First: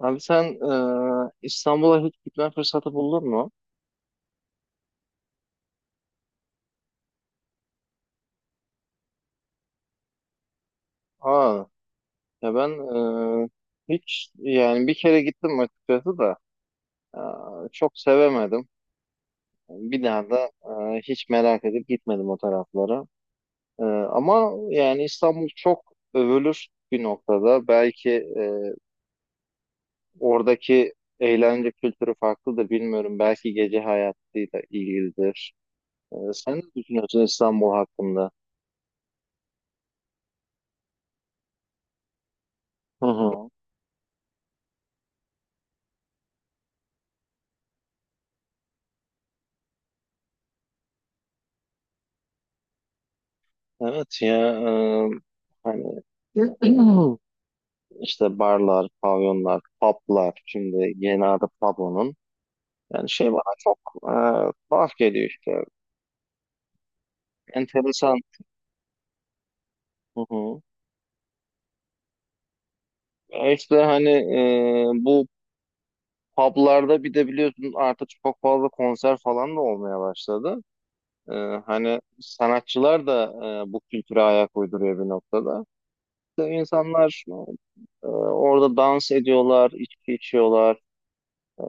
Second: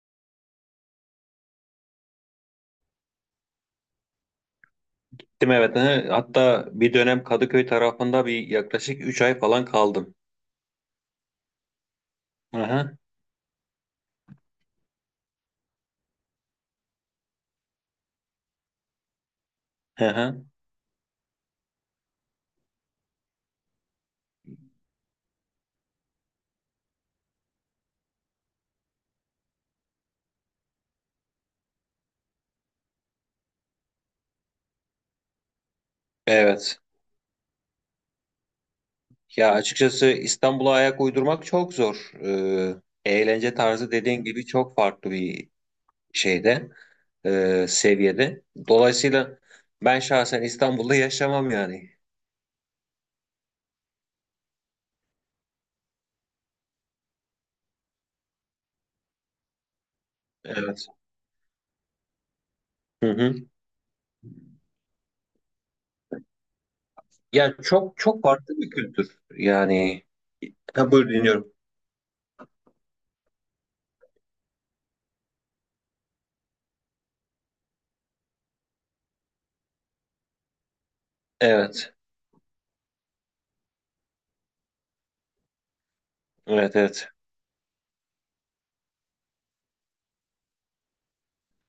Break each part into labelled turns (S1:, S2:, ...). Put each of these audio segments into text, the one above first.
S1: Abi sen İstanbul'a hiç gitme fırsatı buldun mu?
S2: Gittim evet. Hı. Hatta bir dönem Kadıköy tarafında bir yaklaşık 3 ay falan kaldım.
S1: Aa, ya
S2: Hı
S1: ben
S2: hı.
S1: e, hiç yani bir kere gittim açıkçası da e, çok sevemedim. Bir
S2: Hı
S1: daha
S2: hı.
S1: da hiç merak edip gitmedim o taraflara. Ama yani İstanbul çok övülür bir noktada. Belki e, oradaki eğlence kültürü farklıdır bilmiyorum. Belki gece hayatıyla ilgilidir. Sen ne
S2: Evet.
S1: düşünüyorsun İstanbul hakkında?
S2: Ya açıkçası İstanbul'a ayak uydurmak çok zor.
S1: Hı hı.
S2: Eğlence tarzı dediğin gibi çok farklı bir şeyde, seviyede. Dolayısıyla ben şahsen İstanbul'da yaşamam yani.
S1: Evet ya. Hani İşte barlar, pavyonlar, publar.
S2: Evet.
S1: Şimdi yeni adı pub.
S2: Hı
S1: Yani şey
S2: hı.
S1: bana çok tuhaf geliyor işte.
S2: Ya çok
S1: Enteresan.
S2: çok farklı bir kültür. Yani.
S1: Hı hı.
S2: Ha, buyur dinliyorum.
S1: İşte hani bu publarda bir de biliyorsun artık çok fazla konser falan da olmaya başladı. E,
S2: Evet.
S1: Hani sanatçılar da bu kültüre ayak uyduruyor bir noktada. İşte
S2: Evet evet.
S1: İnsanlar orada dans ediyorlar, içki içiyorlar. E,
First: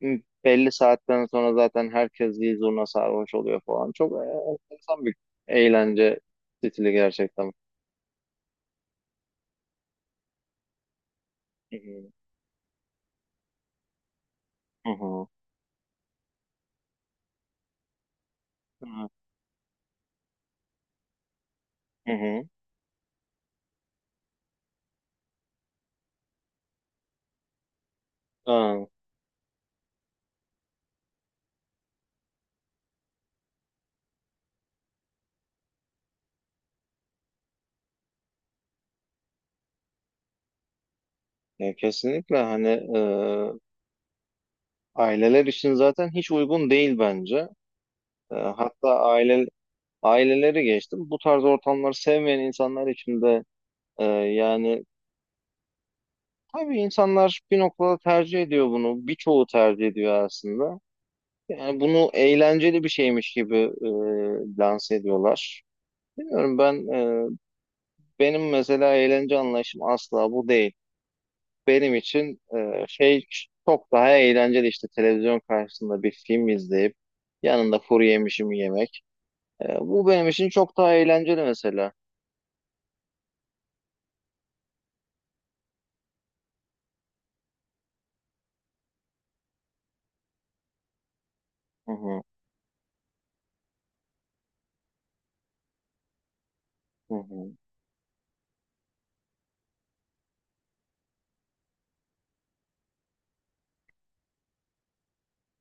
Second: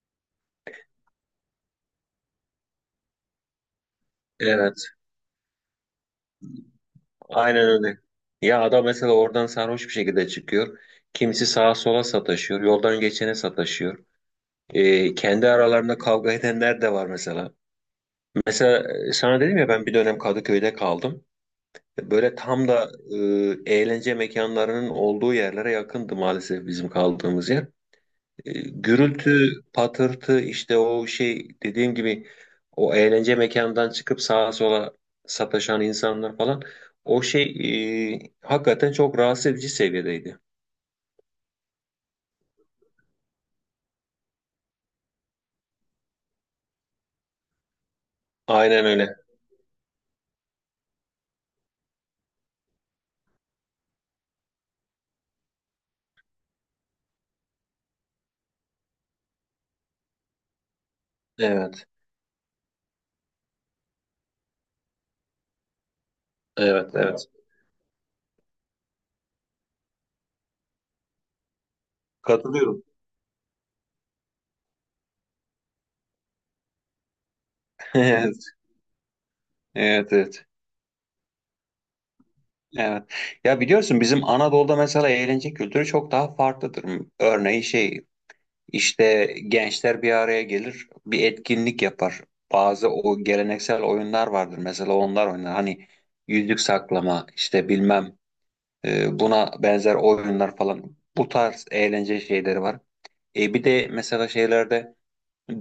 S1: Belli saatten sonra zaten herkes bir zurna sarhoş oluyor falan. Çok
S2: Evet.
S1: enteresan bir eğlence stili gerçekten.
S2: Aynen öyle. Ya adam mesela oradan sarhoş bir şekilde çıkıyor. Kimisi sağa
S1: Hı
S2: sola
S1: hı.
S2: sataşıyor. Yoldan geçene sataşıyor.
S1: Hı
S2: Kendi aralarında kavga edenler de var mesela. Mesela
S1: hı.
S2: sana dedim ya ben bir dönem Kadıköy'de kaldım.
S1: Hı
S2: Böyle
S1: hı.
S2: tam da eğlence mekanlarının olduğu yerlere yakındı maalesef bizim kaldığımız yer. E,
S1: Aa,
S2: gürültü, patırtı işte o şey dediğim gibi o eğlence mekanından çıkıp sağa sola sataşan insanlar falan o şey hakikaten çok rahatsız edici seviyedeydi.
S1: ya kesinlikle hani aileler için zaten hiç uygun değil bence.
S2: Aynen
S1: Hatta
S2: öyle.
S1: aile aileleri geçtim. Bu tarz ortamları sevmeyen insanlar için de yani tabii insanlar bir noktada tercih ediyor bunu. Birçoğu tercih ediyor aslında. Yani
S2: Evet,
S1: bunu eğlenceli bir şeymiş gibi lanse ediyorlar. Bilmiyorum ben,
S2: evet, evet.
S1: benim mesela eğlence anlayışım asla bu değil. Benim için
S2: Katılıyorum.
S1: şey çok daha eğlenceli, işte televizyon karşısında bir film izleyip yanında kuru
S2: Evet,
S1: yemişimi yemek. Bu
S2: evet,
S1: benim
S2: evet.
S1: için çok daha eğlenceli mesela.
S2: Evet. Ya biliyorsun bizim Anadolu'da mesela eğlence kültürü çok daha farklıdır. Örneğin şey İşte gençler bir araya gelir, bir etkinlik
S1: Hı
S2: yapar.
S1: hı,
S2: Bazı o geleneksel oyunlar vardır. Mesela onlar oynar. Hani yüzük
S1: hı
S2: saklama,
S1: hı.
S2: işte bilmem buna benzer oyunlar falan. Bu tarz eğlence şeyleri var. E bir de mesela şeylerde,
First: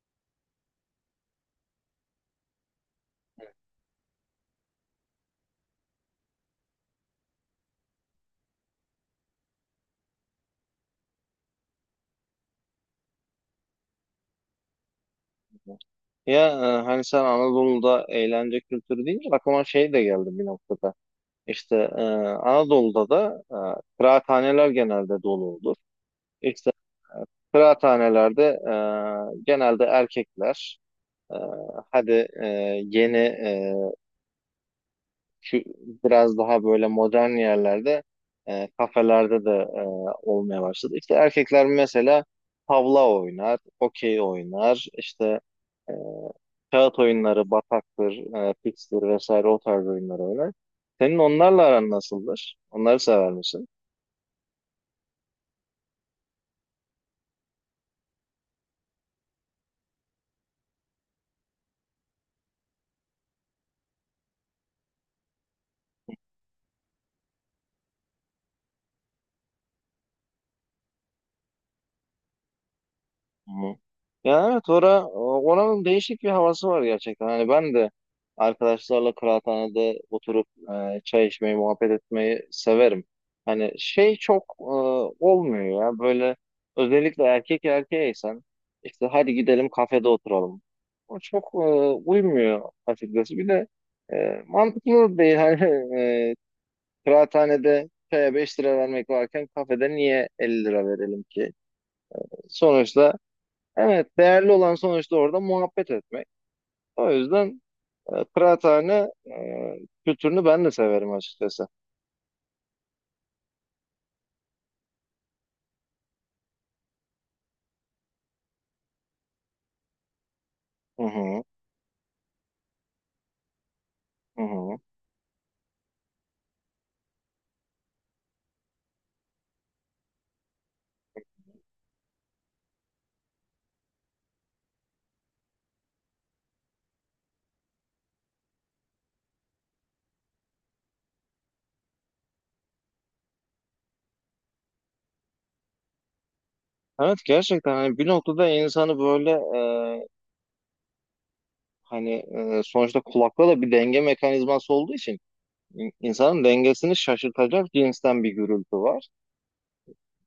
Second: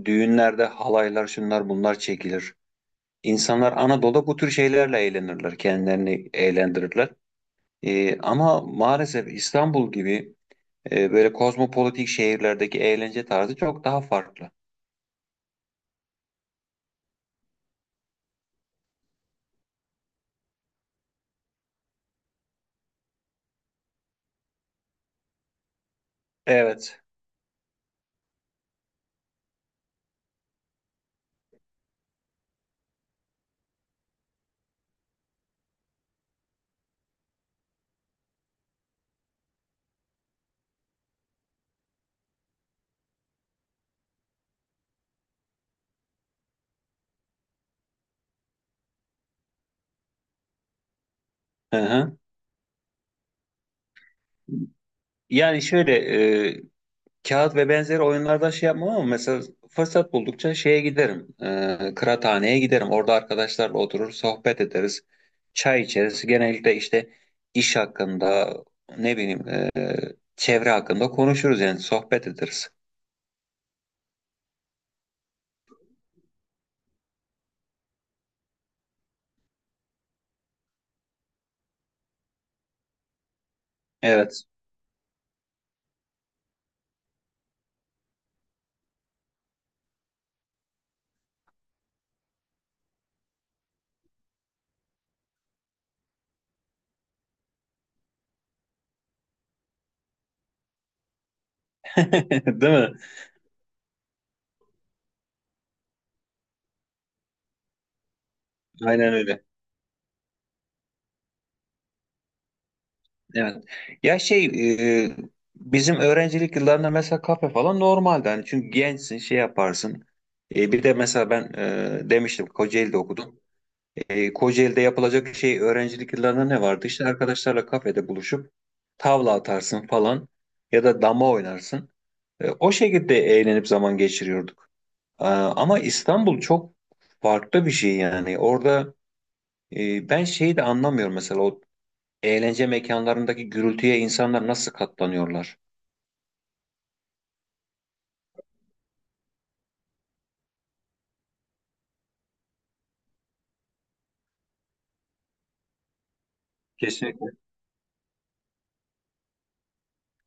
S2: düğünlerde halaylar, şunlar bunlar çekilir. İnsanlar Anadolu'da bu tür şeylerle eğlenirler, kendilerini eğlendirirler. E, ama maalesef İstanbul gibi böyle kozmopolitik şehirlerdeki eğlence tarzı çok daha farklı.
S1: Ya, hani sen Anadolu'da eğlence kültürü deyince aklıma şey de geldi bir noktada. İşte Anadolu'da da kıraathaneler genelde dolu olur. İşte
S2: Evet.
S1: e, kıraathanelerde genelde erkekler, e, hadi e, yeni e, kü- biraz daha böyle modern yerlerde, kafelerde de olmaya başladı. İşte erkekler mesela tavla oynar, okey oynar, işte e, kağıt oyunları, bataktır, pikstir vesaire, o tarz oyunları oynar. Senin onlarla
S2: Hı
S1: aran
S2: hı.
S1: nasıldır? Onları sever misin?
S2: Yani şöyle e, kağıt ve benzeri oyunlarda şey yapmam ama mesela fırsat buldukça şeye giderim. E, kıraathaneye giderim. Orada arkadaşlarla oturur sohbet ederiz. Çay içeriz. Genellikle işte iş hakkında ne bileyim çevre hakkında konuşuruz yani sohbet ederiz.
S1: Hı hı. Ya, evet, oranın değişik bir havası var gerçekten. Hani ben de arkadaşlarla kıraathanede oturup çay içmeyi, muhabbet etmeyi severim. Hani şey çok
S2: Evet.
S1: olmuyor ya, böyle özellikle erkek erkeğeysen işte hadi gidelim kafede oturalım. O çok uymuyor açıkçası. Bir de e, mantıklı değil. Hani e, kıraathanede çaya 5 lira vermek varken kafede niye 50 lira verelim ki?
S2: Değil mi?
S1: Sonuçta Evet, değerli olan sonuçta orada muhabbet etmek. O yüzden kıraathane
S2: Aynen öyle.
S1: kültürünü ben de severim açıkçası.
S2: Evet. Ya şey e, bizim öğrencilik yıllarında mesela kafe falan normaldi. Hani çünkü gençsin şey yaparsın. E, bir de
S1: Hı
S2: mesela
S1: hı,
S2: ben demiştim Kocaeli'de okudum. E,
S1: hı hı.
S2: Kocaeli'de yapılacak şey öğrencilik yıllarında ne vardı? İşte arkadaşlarla kafede buluşup tavla atarsın falan ya da dama oynarsın. E, o şekilde eğlenip zaman geçiriyorduk. E, ama İstanbul çok farklı bir şey yani. Orada ben şeyi de anlamıyorum mesela o eğlence mekanlarındaki gürültüye insanlar nasıl katlanıyorlar?
S1: Evet, gerçekten hani bir noktada insanı böyle, e, hani, sonuçta kulakla da bir denge mekanizması olduğu için insanın dengesini
S2: Kesinlikle.
S1: şaşırtacak cinsten bir gürültü var.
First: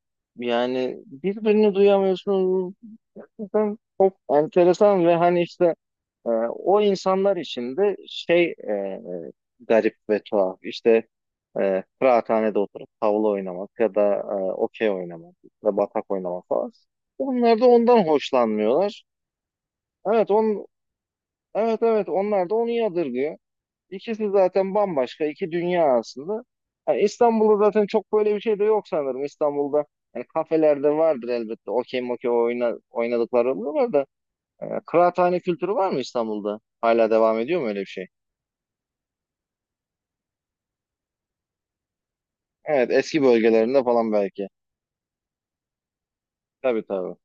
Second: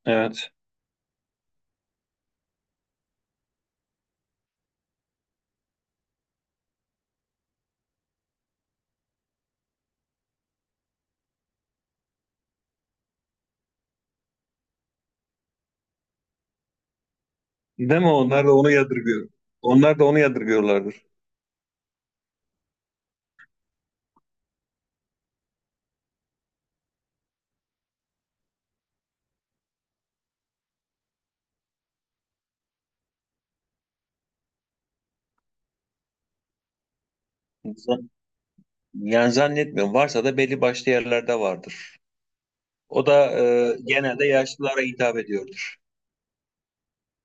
S2: Evet.
S1: Yani birbirini duyamıyorsunuz. Gerçekten çok enteresan ve hani işte o insanlar için de şey, garip ve tuhaf. İşte kıraathanede oturup tavla oynamak ya da okey oynamak ya da batak oynamak falan. Onlar da
S2: Değil mi?
S1: ondan
S2: Onlar da onu
S1: hoşlanmıyorlar.
S2: yadırgıyor. Onlar da onu
S1: Evet,
S2: yadırgıyorlardır.
S1: evet, evet, onlar da onu yadırgıyor. İkisi zaten bambaşka iki dünya aslında. Yani İstanbul'da zaten çok böyle bir şey de yok sanırım. İstanbul'da yani kafelerde vardır elbette. Okey mokey oynadıkları oluyorlar da. Kıraathane kültürü var mı İstanbul'da? Hala devam ediyor mu öyle bir şey?
S2: Zan- Yani zannetmiyorum. Varsa da belli başlı yerlerde vardır.
S1: Evet,
S2: O
S1: eski
S2: da
S1: bölgelerinde falan
S2: genelde
S1: belki.
S2: yaşlılara hitap ediyordur.
S1: Tabii, tabii.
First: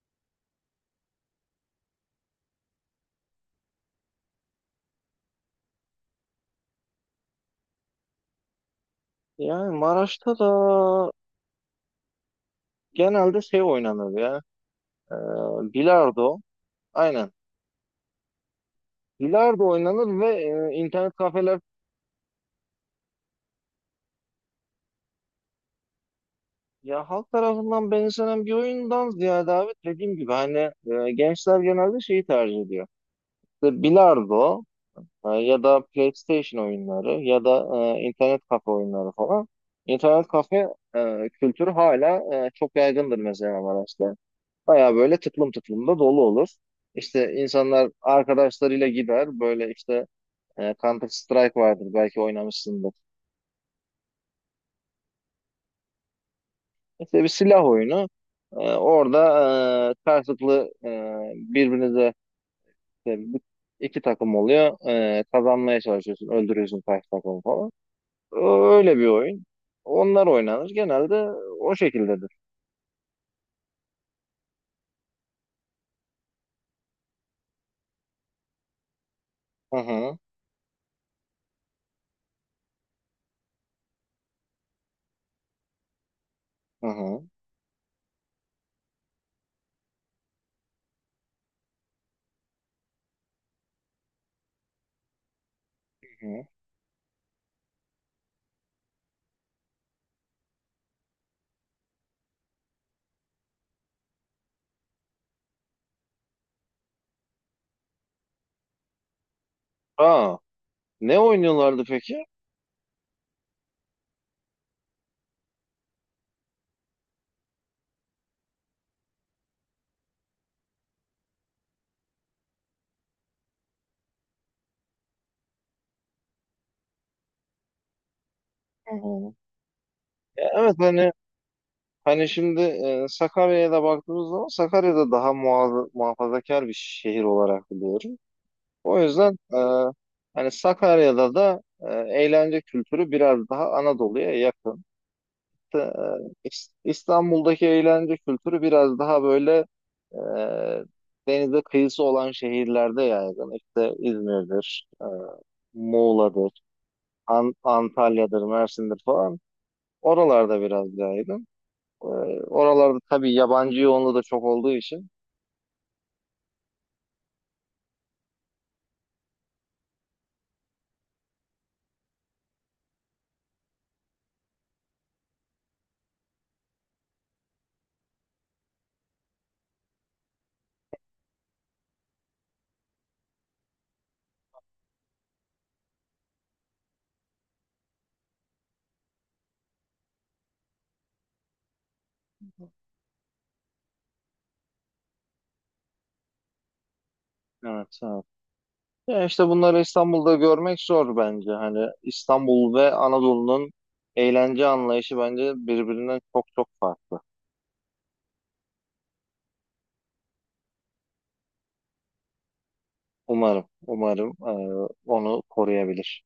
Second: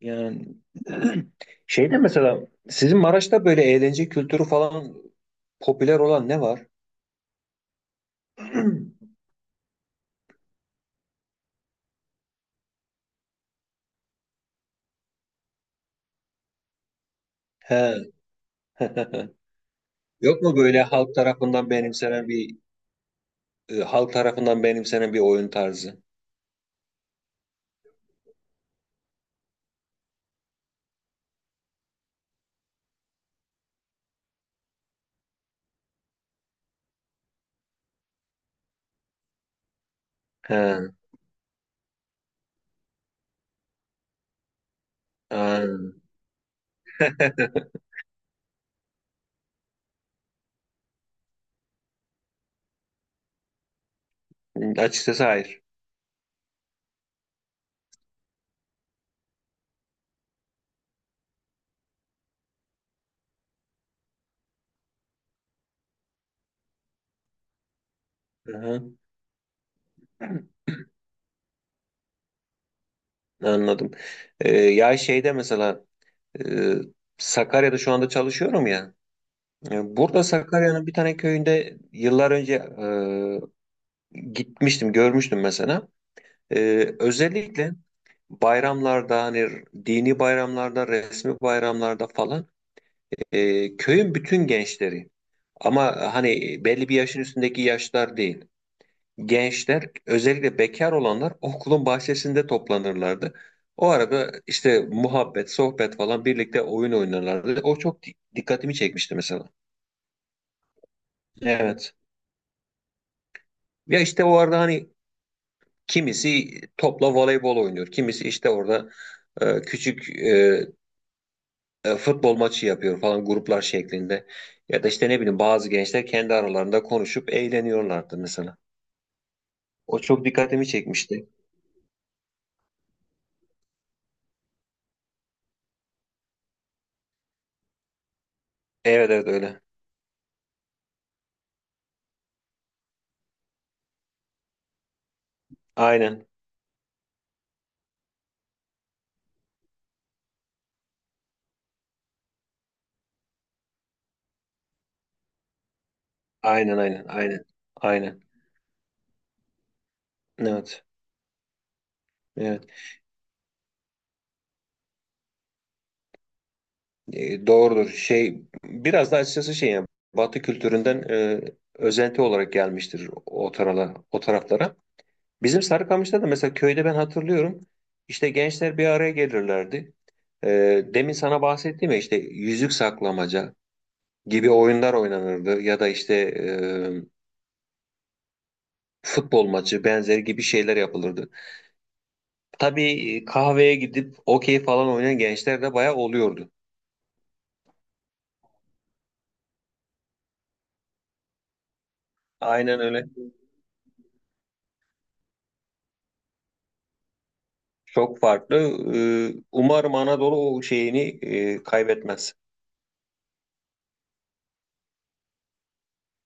S2: Yani şey de mesela sizin Maraş'ta böyle eğlence kültürü falan popüler olan ne var?
S1: Yani Maraş'ta da genelde şey oynanır ya. e, Bilardo. Aynen.
S2: He.
S1: Bilardo oynanır ve
S2: Yok mu böyle
S1: internet
S2: halk
S1: kafeler.
S2: tarafından benimsenen bir oyun tarzı?
S1: Ya, halk tarafından benimsenen bir oyundan ziyade abi dediğim gibi hani gençler genelde şeyi tercih ediyor. İşte bilardo, ya da PlayStation oyunları ya da internet kafe oyunları falan. İnternet kafe
S2: He.
S1: kültürü hala çok yaygındır mesela Maraş'ta. Baya böyle tıklım
S2: Aa,
S1: tıklım da dolu olur. İşte insanlar arkadaşlarıyla gider, böyle işte. Counter Strike vardır, belki oynamışsındır.
S2: açıkçası hayır.
S1: İşte bir silah oyunu. Orada karşılıklı, birbirinize işte, iki takım oluyor. Kazanmaya çalışıyorsun. Öldürüyorsun karşı takımı falan. Ö-
S2: Aha,
S1: Öyle bir oyun. Onlar oynanır. Genelde o şekildedir.
S2: anladım. Ya şeyde mesela e, Sakarya'da şu anda çalışıyorum ya.
S1: Hı
S2: E,
S1: hı.
S2: burada Sakarya'nın bir tane köyünde yıllar önce gitmiştim, görmüştüm mesela. E,
S1: Hı hı.
S2: özellikle bayramlarda hani dini bayramlarda, resmi bayramlarda falan köyün bütün gençleri ama
S1: Hı hı.
S2: hani belli bir yaşın üstündeki yaşlar değil. Gençler özellikle bekar olanlar okulun bahçesinde toplanırlardı. O arada işte muhabbet, sohbet falan birlikte oyun oynarlardı. O çok dikkatimi çekmişti mesela.
S1: Aa, ne oynuyorlardı
S2: Evet.
S1: peki?
S2: Ya işte o arada hani kimisi topla voleybol oynuyor. Kimisi işte orada küçük futbol maçı yapıyor falan gruplar şeklinde. Ya da işte ne bileyim bazı gençler kendi aralarında konuşup eğleniyorlardı mesela.
S1: Hı hı.
S2: O çok
S1: Ya
S2: dikkatimi
S1: evet,
S2: çekmişti.
S1: hani şimdi Sakarya'ya da baktığımız zaman, Sakarya'da daha muhafazakar bir şehir olarak biliyorum. O
S2: Evet evet
S1: yüzden
S2: öyle.
S1: hani Sakarya'da da eğlence kültürü biraz daha Anadolu'ya yakın. E,
S2: Aynen.
S1: İstanbul'daki eğlence kültürü biraz daha böyle, e, denize kıyısı olan şehirlerde yaygın. İşte İzmir'dir, Muğla'dır,
S2: Aynen aynen aynen. Aynen.
S1: Antalya'dır, Mersin'dir falan. Oralarda
S2: Evet,
S1: biraz yaygın. E,
S2: evet.
S1: Oralarda tabii yabancı yoğunluğu da çok olduğu için.
S2: E, doğrudur. Şey biraz da açıkçası şey yani Batı kültüründen özenti olarak gelmiştir o o taraflara. Bizim Sarıkamış'ta da mesela köyde ben hatırlıyorum. İşte gençler bir araya gelirlerdi. E, demin sana bahsettiğim ya işte yüzük saklamaca gibi oyunlar oynanırdı ya da işte futbol maçı benzeri gibi şeyler yapılırdı. Tabii kahveye gidip okey falan oynayan gençler de bayağı oluyordu.
S1: Evet, ya işte bunları İstanbul'da görmek zor bence. Hani İstanbul
S2: Aynen
S1: ve
S2: öyle.
S1: Anadolu'nun eğlence anlayışı bence birbirinden çok çok farklı.
S2: Çok farklı. Umarım Anadolu o şeyini kaybetmez.
S1: Umarım, umarım onu koruyabilir.